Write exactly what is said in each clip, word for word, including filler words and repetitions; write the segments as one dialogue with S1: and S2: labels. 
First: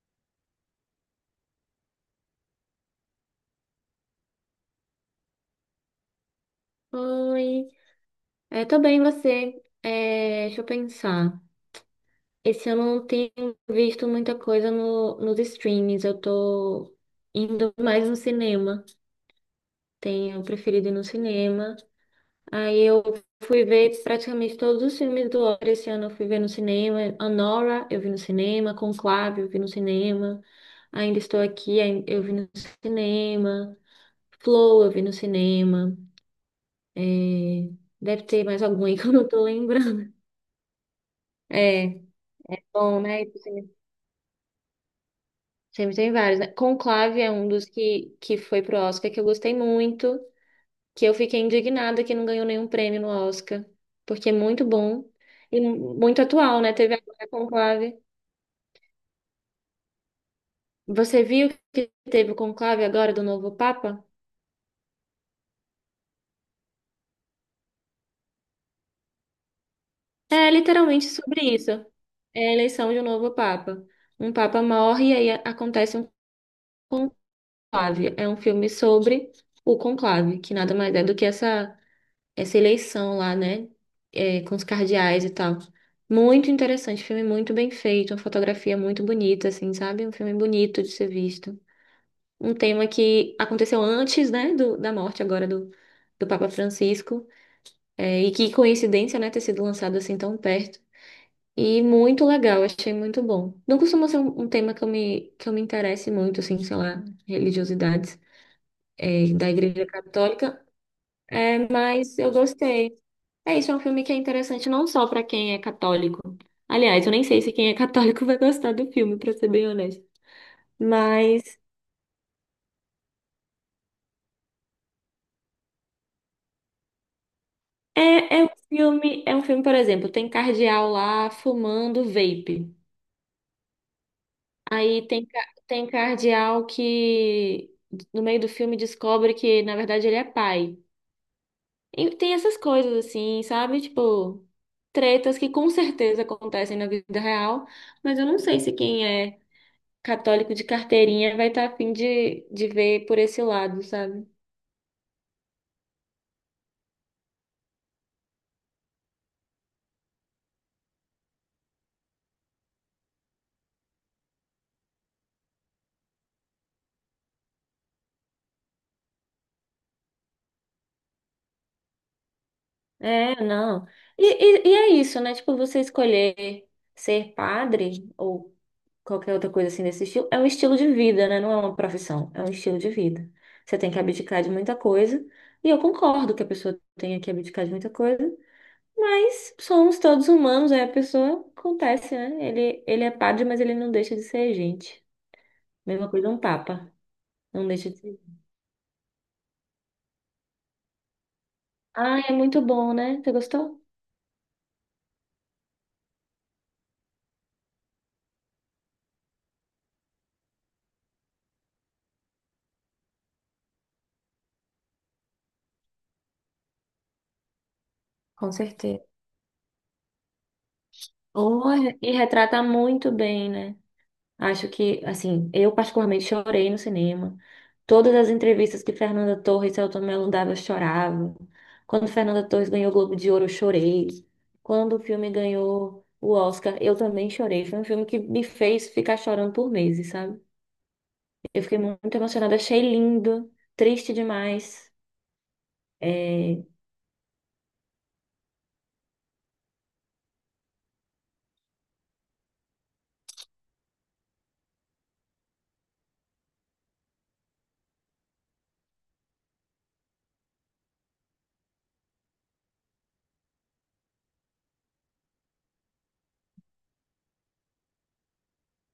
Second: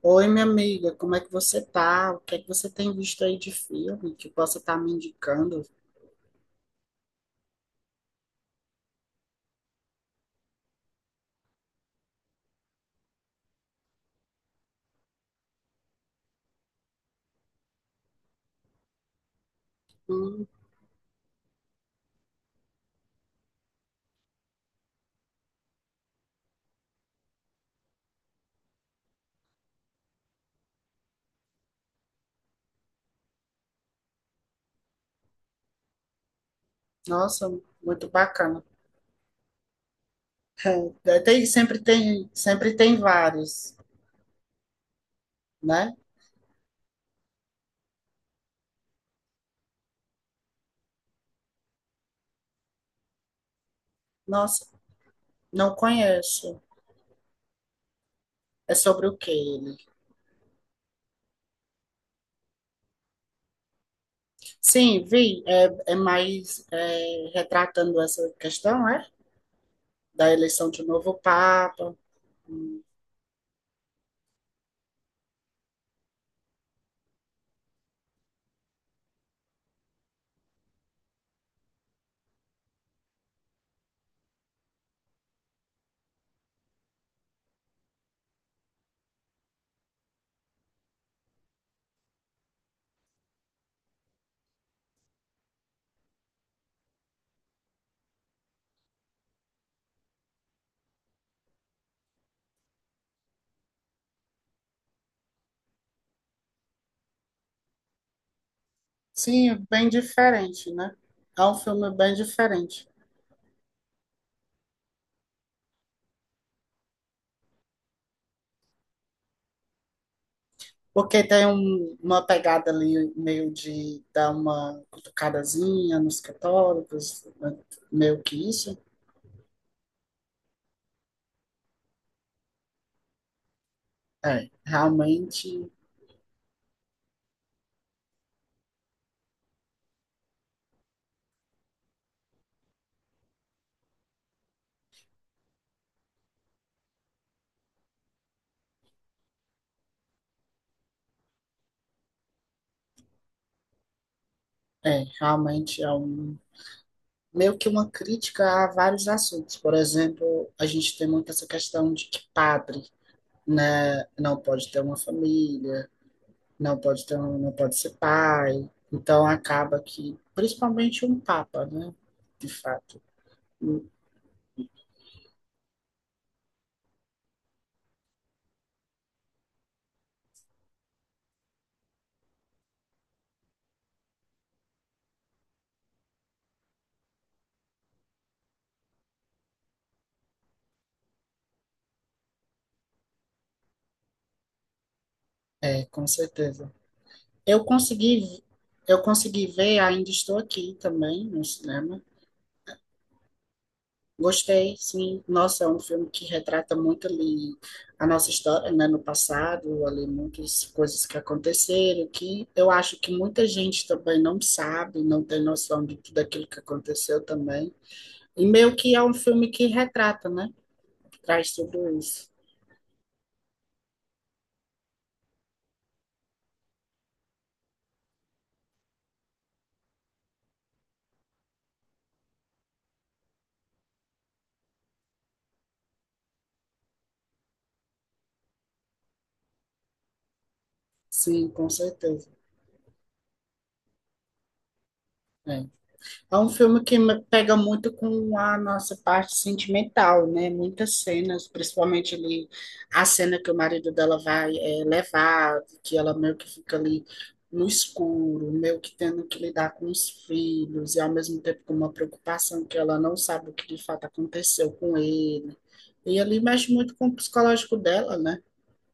S1: Oi, minha amiga, como é que você tá? O que é que você tem visto aí de filme que possa estar me indicando?
S2: Oi, é, tô bem, você? É, deixa eu pensar. Esse ano eu não tenho visto muita coisa no, nos streams, eu tô indo mais no cinema. Tenho
S1: Hum,
S2: preferido ir no cinema. Aí eu fui ver praticamente todos os filmes do Oscar esse ano, eu fui ver no cinema. Anora, eu vi no cinema. Conclave, eu vi no cinema. Ainda Estou Aqui, ai- eu vi no cinema. Flow, eu vi no cinema.
S1: nossa,
S2: É,
S1: muito
S2: deve ter mais
S1: bacana.
S2: algum aí que eu não tô lembrando.
S1: É, é, Tem, sempre
S2: É.
S1: tem, sempre tem
S2: Bom, né? Isso Sempre
S1: vários, né?
S2: sempre tem vários, né? Conclave é um dos que, que foi pro Oscar que eu gostei muito, que eu fiquei indignada que não ganhou nenhum prêmio no Oscar, porque é muito
S1: Nossa,
S2: bom e
S1: não
S2: muito atual,
S1: conheço.
S2: né? Teve agora Conclave.
S1: É sobre o que ele?
S2: Você viu que teve o Conclave agora do novo Papa?
S1: Sim, vi. É, é mais é, retratando essa questão, é? Da
S2: É
S1: eleição de um
S2: literalmente
S1: novo
S2: sobre isso.
S1: Papa.
S2: É a
S1: Hum.
S2: eleição de um novo Papa. Um Papa morre e aí acontece um conclave. É um filme sobre o conclave, que nada mais é do que essa essa eleição lá, né? É, com os cardeais e tal. Muito interessante, filme muito bem feito, uma fotografia muito bonita, assim, sabe? Um filme bonito de ser visto. Um tema que aconteceu antes, né, do, da morte agora do, do Papa Francisco, é, e que coincidência, né, ter sido lançado assim tão perto. E muito legal, achei muito bom. Não costuma ser um, um tema que eu me, que eu me interesse muito, assim, sei lá, religiosidades, é, da
S1: Sim,
S2: Igreja
S1: bem
S2: Católica,
S1: diferente, né? É um
S2: é,
S1: filme bem
S2: mas eu
S1: diferente.
S2: gostei. É isso, é um filme que é interessante não só pra quem é católico. Aliás, eu nem sei se quem é católico vai gostar do filme, pra ser bem honesto.
S1: Porque
S2: Mas
S1: tem um- uma pegada ali meio de dar uma cutucadazinha nos católicos, né? Meio
S2: é,
S1: que
S2: é um
S1: isso.
S2: filme, é um filme, por exemplo, tem cardeal lá fumando vape.
S1: É,
S2: Aí tem, ca-
S1: realmente.
S2: tem cardeal que no meio do filme descobre que, na verdade, ele é pai. E tem essas coisas assim, sabe? Tipo, tretas que com certeza acontecem na vida real, mas eu não sei se quem é católico de carteirinha vai estar tá a fim de, de ver por esse lado, sabe?
S1: É, realmente é um, meio que uma crítica a vários assuntos. Por exemplo, a gente tem muito essa questão de que padre, né, não pode ter uma família, não pode ter, um- não pode ser pai. Então acaba que, principalmente um papa, né, de fato.
S2: É, não. E, e, e é isso, né? Tipo, você escolher ser padre ou qualquer outra coisa assim desse estilo, é um estilo de vida, né? Não é uma profissão, é um estilo de vida. Você tem que abdicar de muita coisa, e eu concordo que a pessoa tenha que abdicar de muita coisa, mas somos todos humanos, aí a pessoa acontece, né? Ele, ele é padre, mas ele não deixa de ser gente.
S1: É, com
S2: Mesma coisa um
S1: certeza.
S2: papa,
S1: Eu
S2: não deixa de ser.
S1: consegui, eu consegui ver, ainda estou aqui também no cinema.
S2: Ah, é muito bom, né? Você gostou?
S1: Gostei, sim. Nossa, é um filme que retrata muito ali a nossa história, né, no passado, ali muitas coisas que aconteceram, que eu acho que muita gente também não sabe, não tem noção de tudo aquilo que aconteceu também. E
S2: Com
S1: meio que é
S2: certeza.
S1: um filme que retrata, né? Traz
S2: Oh,
S1: tudo
S2: é- e
S1: isso.
S2: retrata muito bem, né? Acho que, assim, eu particularmente chorei no cinema. Todas as entrevistas que Fernanda Torres e Selton Mello dava, eu chorava. Quando Fernanda Torres ganhou o Globo de Ouro, eu chorei. Quando o filme ganhou o Oscar, eu também chorei. Foi um filme que me fez ficar chorando por meses, sabe?
S1: Sim,
S2: Eu
S1: com
S2: fiquei muito
S1: certeza.
S2: emocionada, achei lindo, triste demais.
S1: É. É um
S2: É,
S1: filme que me pega muito com a nossa parte sentimental, né? Muitas cenas, principalmente ali a cena que o marido dela vai eh, levar, que ela meio que fica ali no escuro, meio que tendo que lidar com os filhos, e ao mesmo tempo com uma preocupação que ela não sabe o que de fato aconteceu com ele. E ali mexe muito com o psicológico dela, né?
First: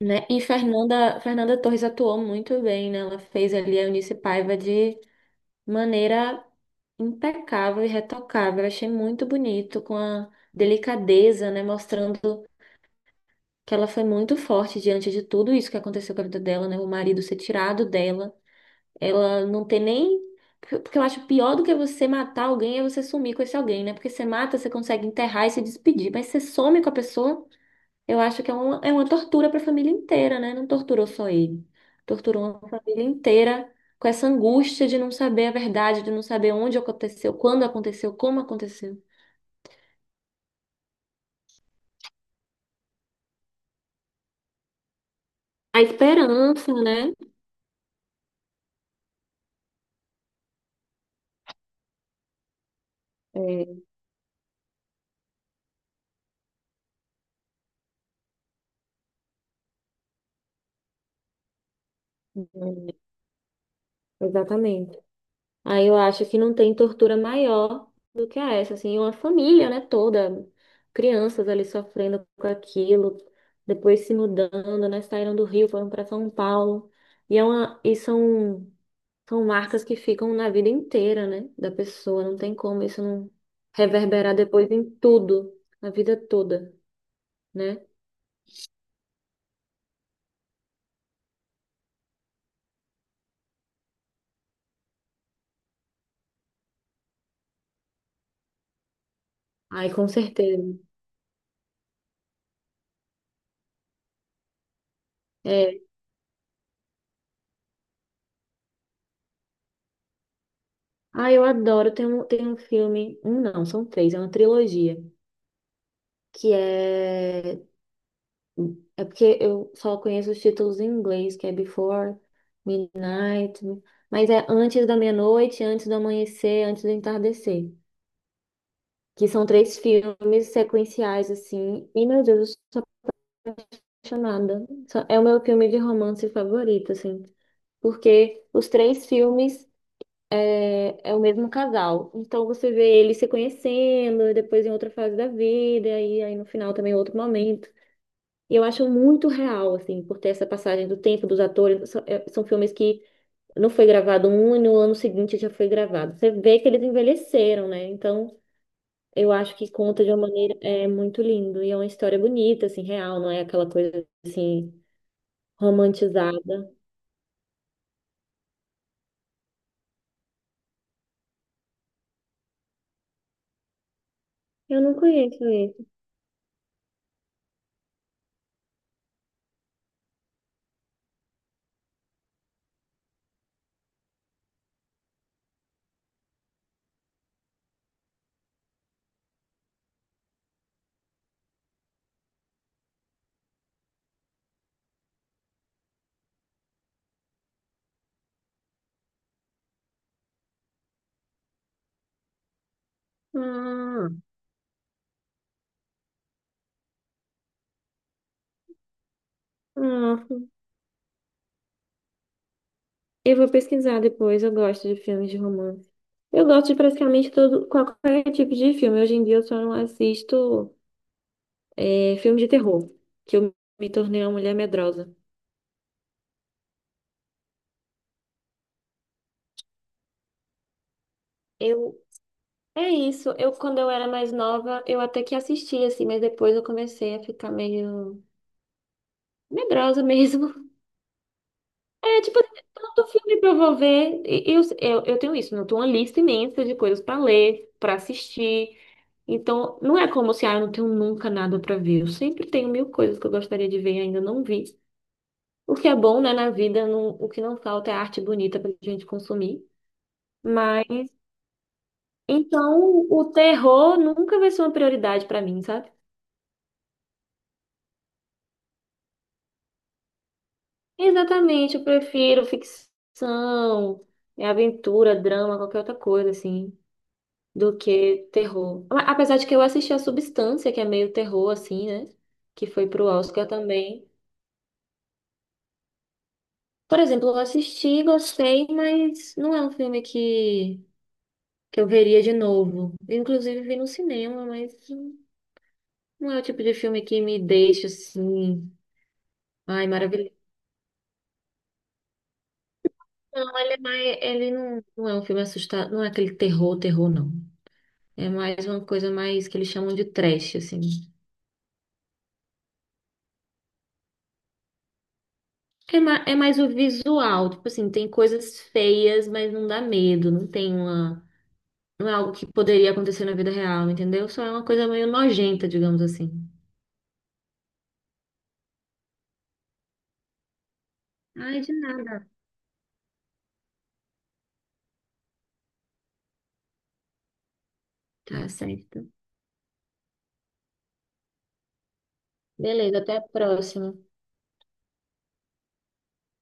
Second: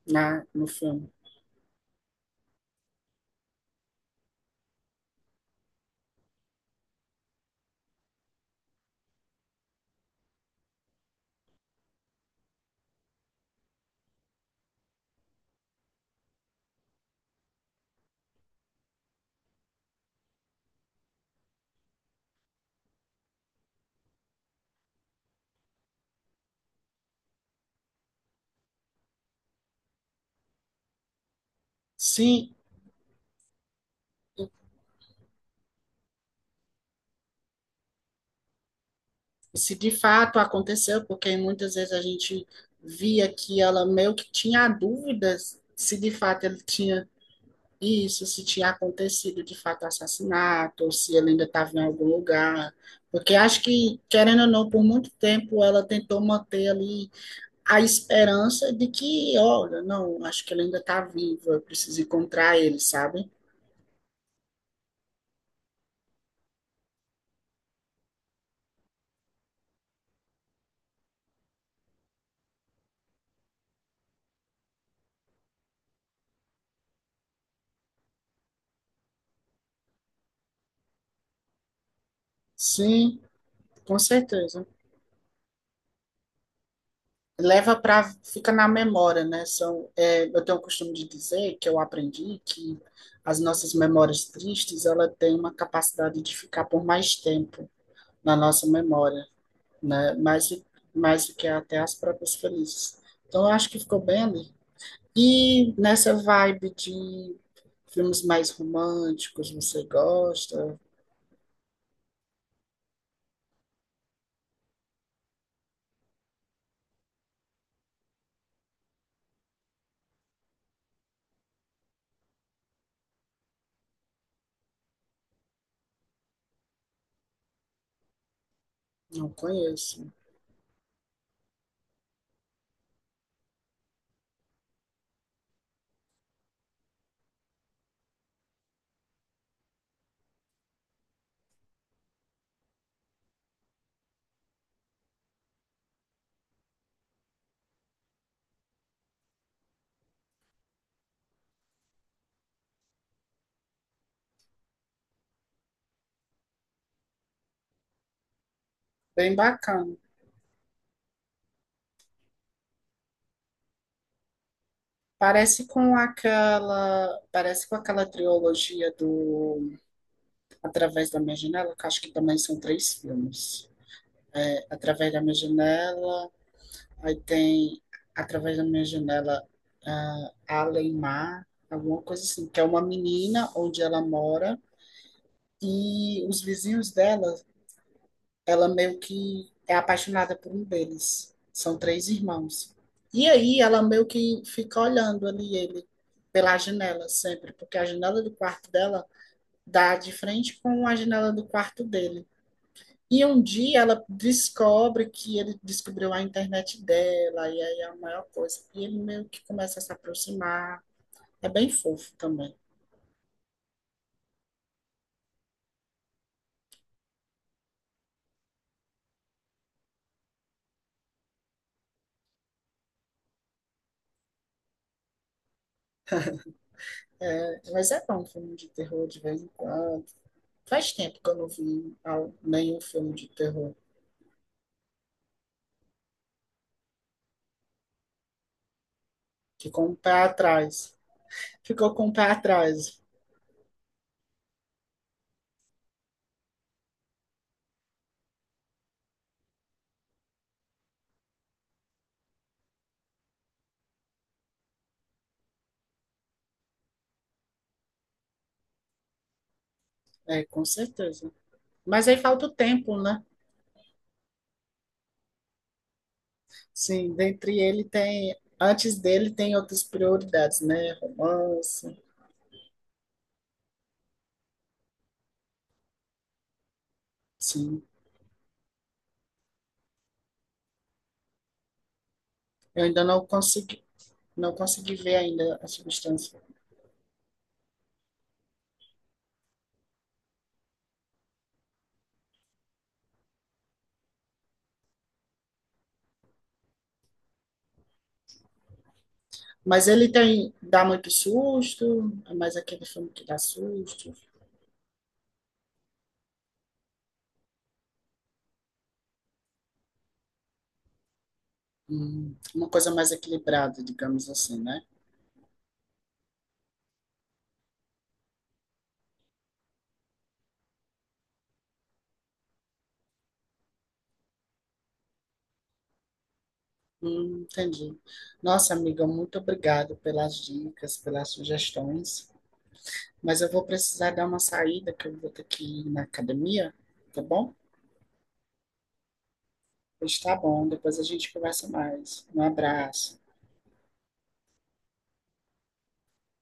S2: né? E
S1: Na, no filme.
S2: Fernanda, Fernanda Torres atuou muito bem, né? Ela fez ali a Eunice Paiva de maneira impecável e retocável. Eu achei muito bonito, com a delicadeza, né? Mostrando que ela foi muito forte diante de tudo isso que aconteceu com a vida dela, né? O marido ser tirado dela. Ela não ter nem. Porque eu acho pior do que você matar alguém é você sumir com esse alguém, né? Porque você mata, você consegue enterrar e se despedir, mas você some com a pessoa. Eu acho que é uma, é uma tortura para a família inteira, né? Não torturou só ele. Torturou
S1: Sim,
S2: uma família inteira com essa angústia de não saber a verdade, de não saber onde aconteceu, quando aconteceu, como aconteceu.
S1: se de fato aconteceu, porque muitas vezes a gente via que ela meio que tinha dúvidas
S2: A
S1: se de fato ele
S2: esperança,
S1: tinha
S2: né?
S1: isso, se tinha acontecido de fato o assassinato, ou se ele ainda estava em algum lugar. Porque acho
S2: É,
S1: que, querendo ou não, por muito tempo ela tentou manter ali a esperança de que, olha, não, acho que ele ainda está vivo, eu preciso encontrar ele,
S2: hum,
S1: sabe?
S2: exatamente. Aí eu acho que não tem tortura maior do que essa, assim, uma família, né, toda, crianças ali sofrendo com aquilo, depois se mudando, né, saíram do Rio, foram para São Paulo. E é uma, e são São marcas que ficam na vida inteira, né, da pessoa. Não tem como isso
S1: Sim,
S2: não
S1: com
S2: reverberar
S1: certeza.
S2: depois em tudo, na vida toda,
S1: Leva
S2: né?
S1: para fica na memória, né? São, é, eu tenho o costume de dizer que eu aprendi que as nossas memórias tristes, ela tem uma capacidade de ficar por mais tempo na nossa memória,
S2: Ai, com
S1: né? Mais
S2: certeza.
S1: mais do que até as próprias felizes. Então eu acho que ficou bem ali. E
S2: É.
S1: nessa vibe de filmes mais românticos, você gosta?
S2: Ah, eu adoro. Tem um, tem um filme, um não, são três, é uma trilogia, que é é porque eu só conheço os títulos em inglês, que é Before Midnight, mas é Antes da Meia-Noite, Antes do Amanhecer, Antes do Entardecer, que
S1: Não
S2: são três
S1: conheço.
S2: filmes sequenciais assim. E meu Deus, apaixonada. Só- É o meu filme de romance favorito, assim, porque os três filmes é, é o mesmo casal. Então você vê eles se conhecendo, e depois em outra fase da vida, e aí aí no final também é outro momento. E eu acho muito real, assim, por ter essa passagem do tempo dos atores. São, é- são filmes que não foi gravado um e no ano seguinte já foi gravado. Você vê que eles envelheceram, né? Então eu
S1: Bem
S2: acho que
S1: bacana.
S2: conta de uma maneira é muito lindo e é uma história bonita, assim, real, não é aquela coisa assim
S1: Parece com
S2: romantizada.
S1: aquela, parece com aquela trilogia do Através da Minha Janela, que acho que também são três filmes. É,
S2: Eu não
S1: Através da Minha
S2: conheço esse.
S1: Janela, aí tem Através da Minha Janela, ah, Além alguma coisa assim, que é uma menina onde ela mora e os vizinhos dela, ela meio que é apaixonada por um deles. São três irmãos. E aí ela meio que fica olhando ali ele pela janela sempre, porque a janela do quarto dela dá de frente com a janela do quarto dele. E um dia ela
S2: Ah,
S1: descobre que ele descobriu a internet dela, e aí é a maior coisa. E ele meio que começa a se
S2: ah,
S1: aproximar. É bem fofo também.
S2: eu vou pesquisar depois. Eu gosto de filmes de romance. Eu gosto de praticamente todo, qualquer tipo de filme. Hoje em dia eu só não assisto é, filme de terror, que eu me tornei uma mulher medrosa.
S1: É, mas é bom um filme de terror de vez em quando. Faz tempo que eu não vi
S2: Eu,
S1: al- nenhum
S2: é
S1: filme de
S2: isso. Eu,
S1: terror.
S2: quando eu era mais nova, eu até que assistia, assim, mas depois eu comecei a ficar meio
S1: Ficou um
S2: medrosa
S1: pé
S2: mesmo.
S1: atrás. Ficou com um pé
S2: É, tipo,
S1: atrás,
S2: tanto filme pra eu vou ver. e- Eu, eu, eu tenho isso, né? Eu tenho uma lista imensa de coisas pra ler, pra assistir. Então, não é como se, ah, eu não tenho nunca nada pra ver. Eu sempre tenho mil coisas que eu gostaria de ver e ainda não vi. O que é bom, né, na vida, não- o que não falta é arte bonita pra gente consumir.
S1: é, com
S2: Mas,
S1: certeza. Mas aí falta o tempo,
S2: então,
S1: né?
S2: o terror nunca vai ser uma prioridade pra mim, sabe?
S1: Sim, dentre ele tem. Antes dele tem outras prioridades, né?
S2: Exatamente, eu
S1: Romance,
S2: prefiro ficção, é aventura, drama, qualquer outra coisa, assim, do
S1: sim.
S2: que terror. A- Apesar de que eu assisti a Substância, que é meio terror, assim, né? Que
S1: Eu
S2: foi
S1: ainda
S2: pro
S1: não
S2: Oscar
S1: consigo
S2: também.
S1: Não consegui ver ainda a substância.
S2: Por exemplo, eu assisti, gostei, mas não é um filme que, que eu veria de novo. Inclusive, vi no cinema, mas não é o tipo de filme que me deixa assim, ai,
S1: Mas ele
S2: maravilhoso.
S1: tem, dá muito susto, é mais aquele filme que dá
S2: Não, ele é
S1: susto.
S2: mais, ele não, não é um filme assustado, não é aquele terror, terror, não. É mais uma coisa mais que eles chamam de trash, assim.
S1: Hum, uma coisa mais equilibrada, digamos assim, né?
S2: É, ma- é mais o visual, tipo assim, tem coisas feias, mas não dá medo, não tem uma, não é algo que poderia acontecer na vida real, entendeu? Só é uma coisa meio nojenta, digamos assim.
S1: Hum, entendi. Nossa, amiga, muito obrigado pelas dicas, pelas
S2: Ai, de
S1: sugestões.
S2: nada.
S1: Mas eu vou precisar dar uma saída, que eu vou ter que ir na academia, tá bom?
S2: Tá certo.
S1: Pois tá bom, depois a gente conversa mais. Um
S2: Beleza, até
S1: abraço.
S2: a próxima.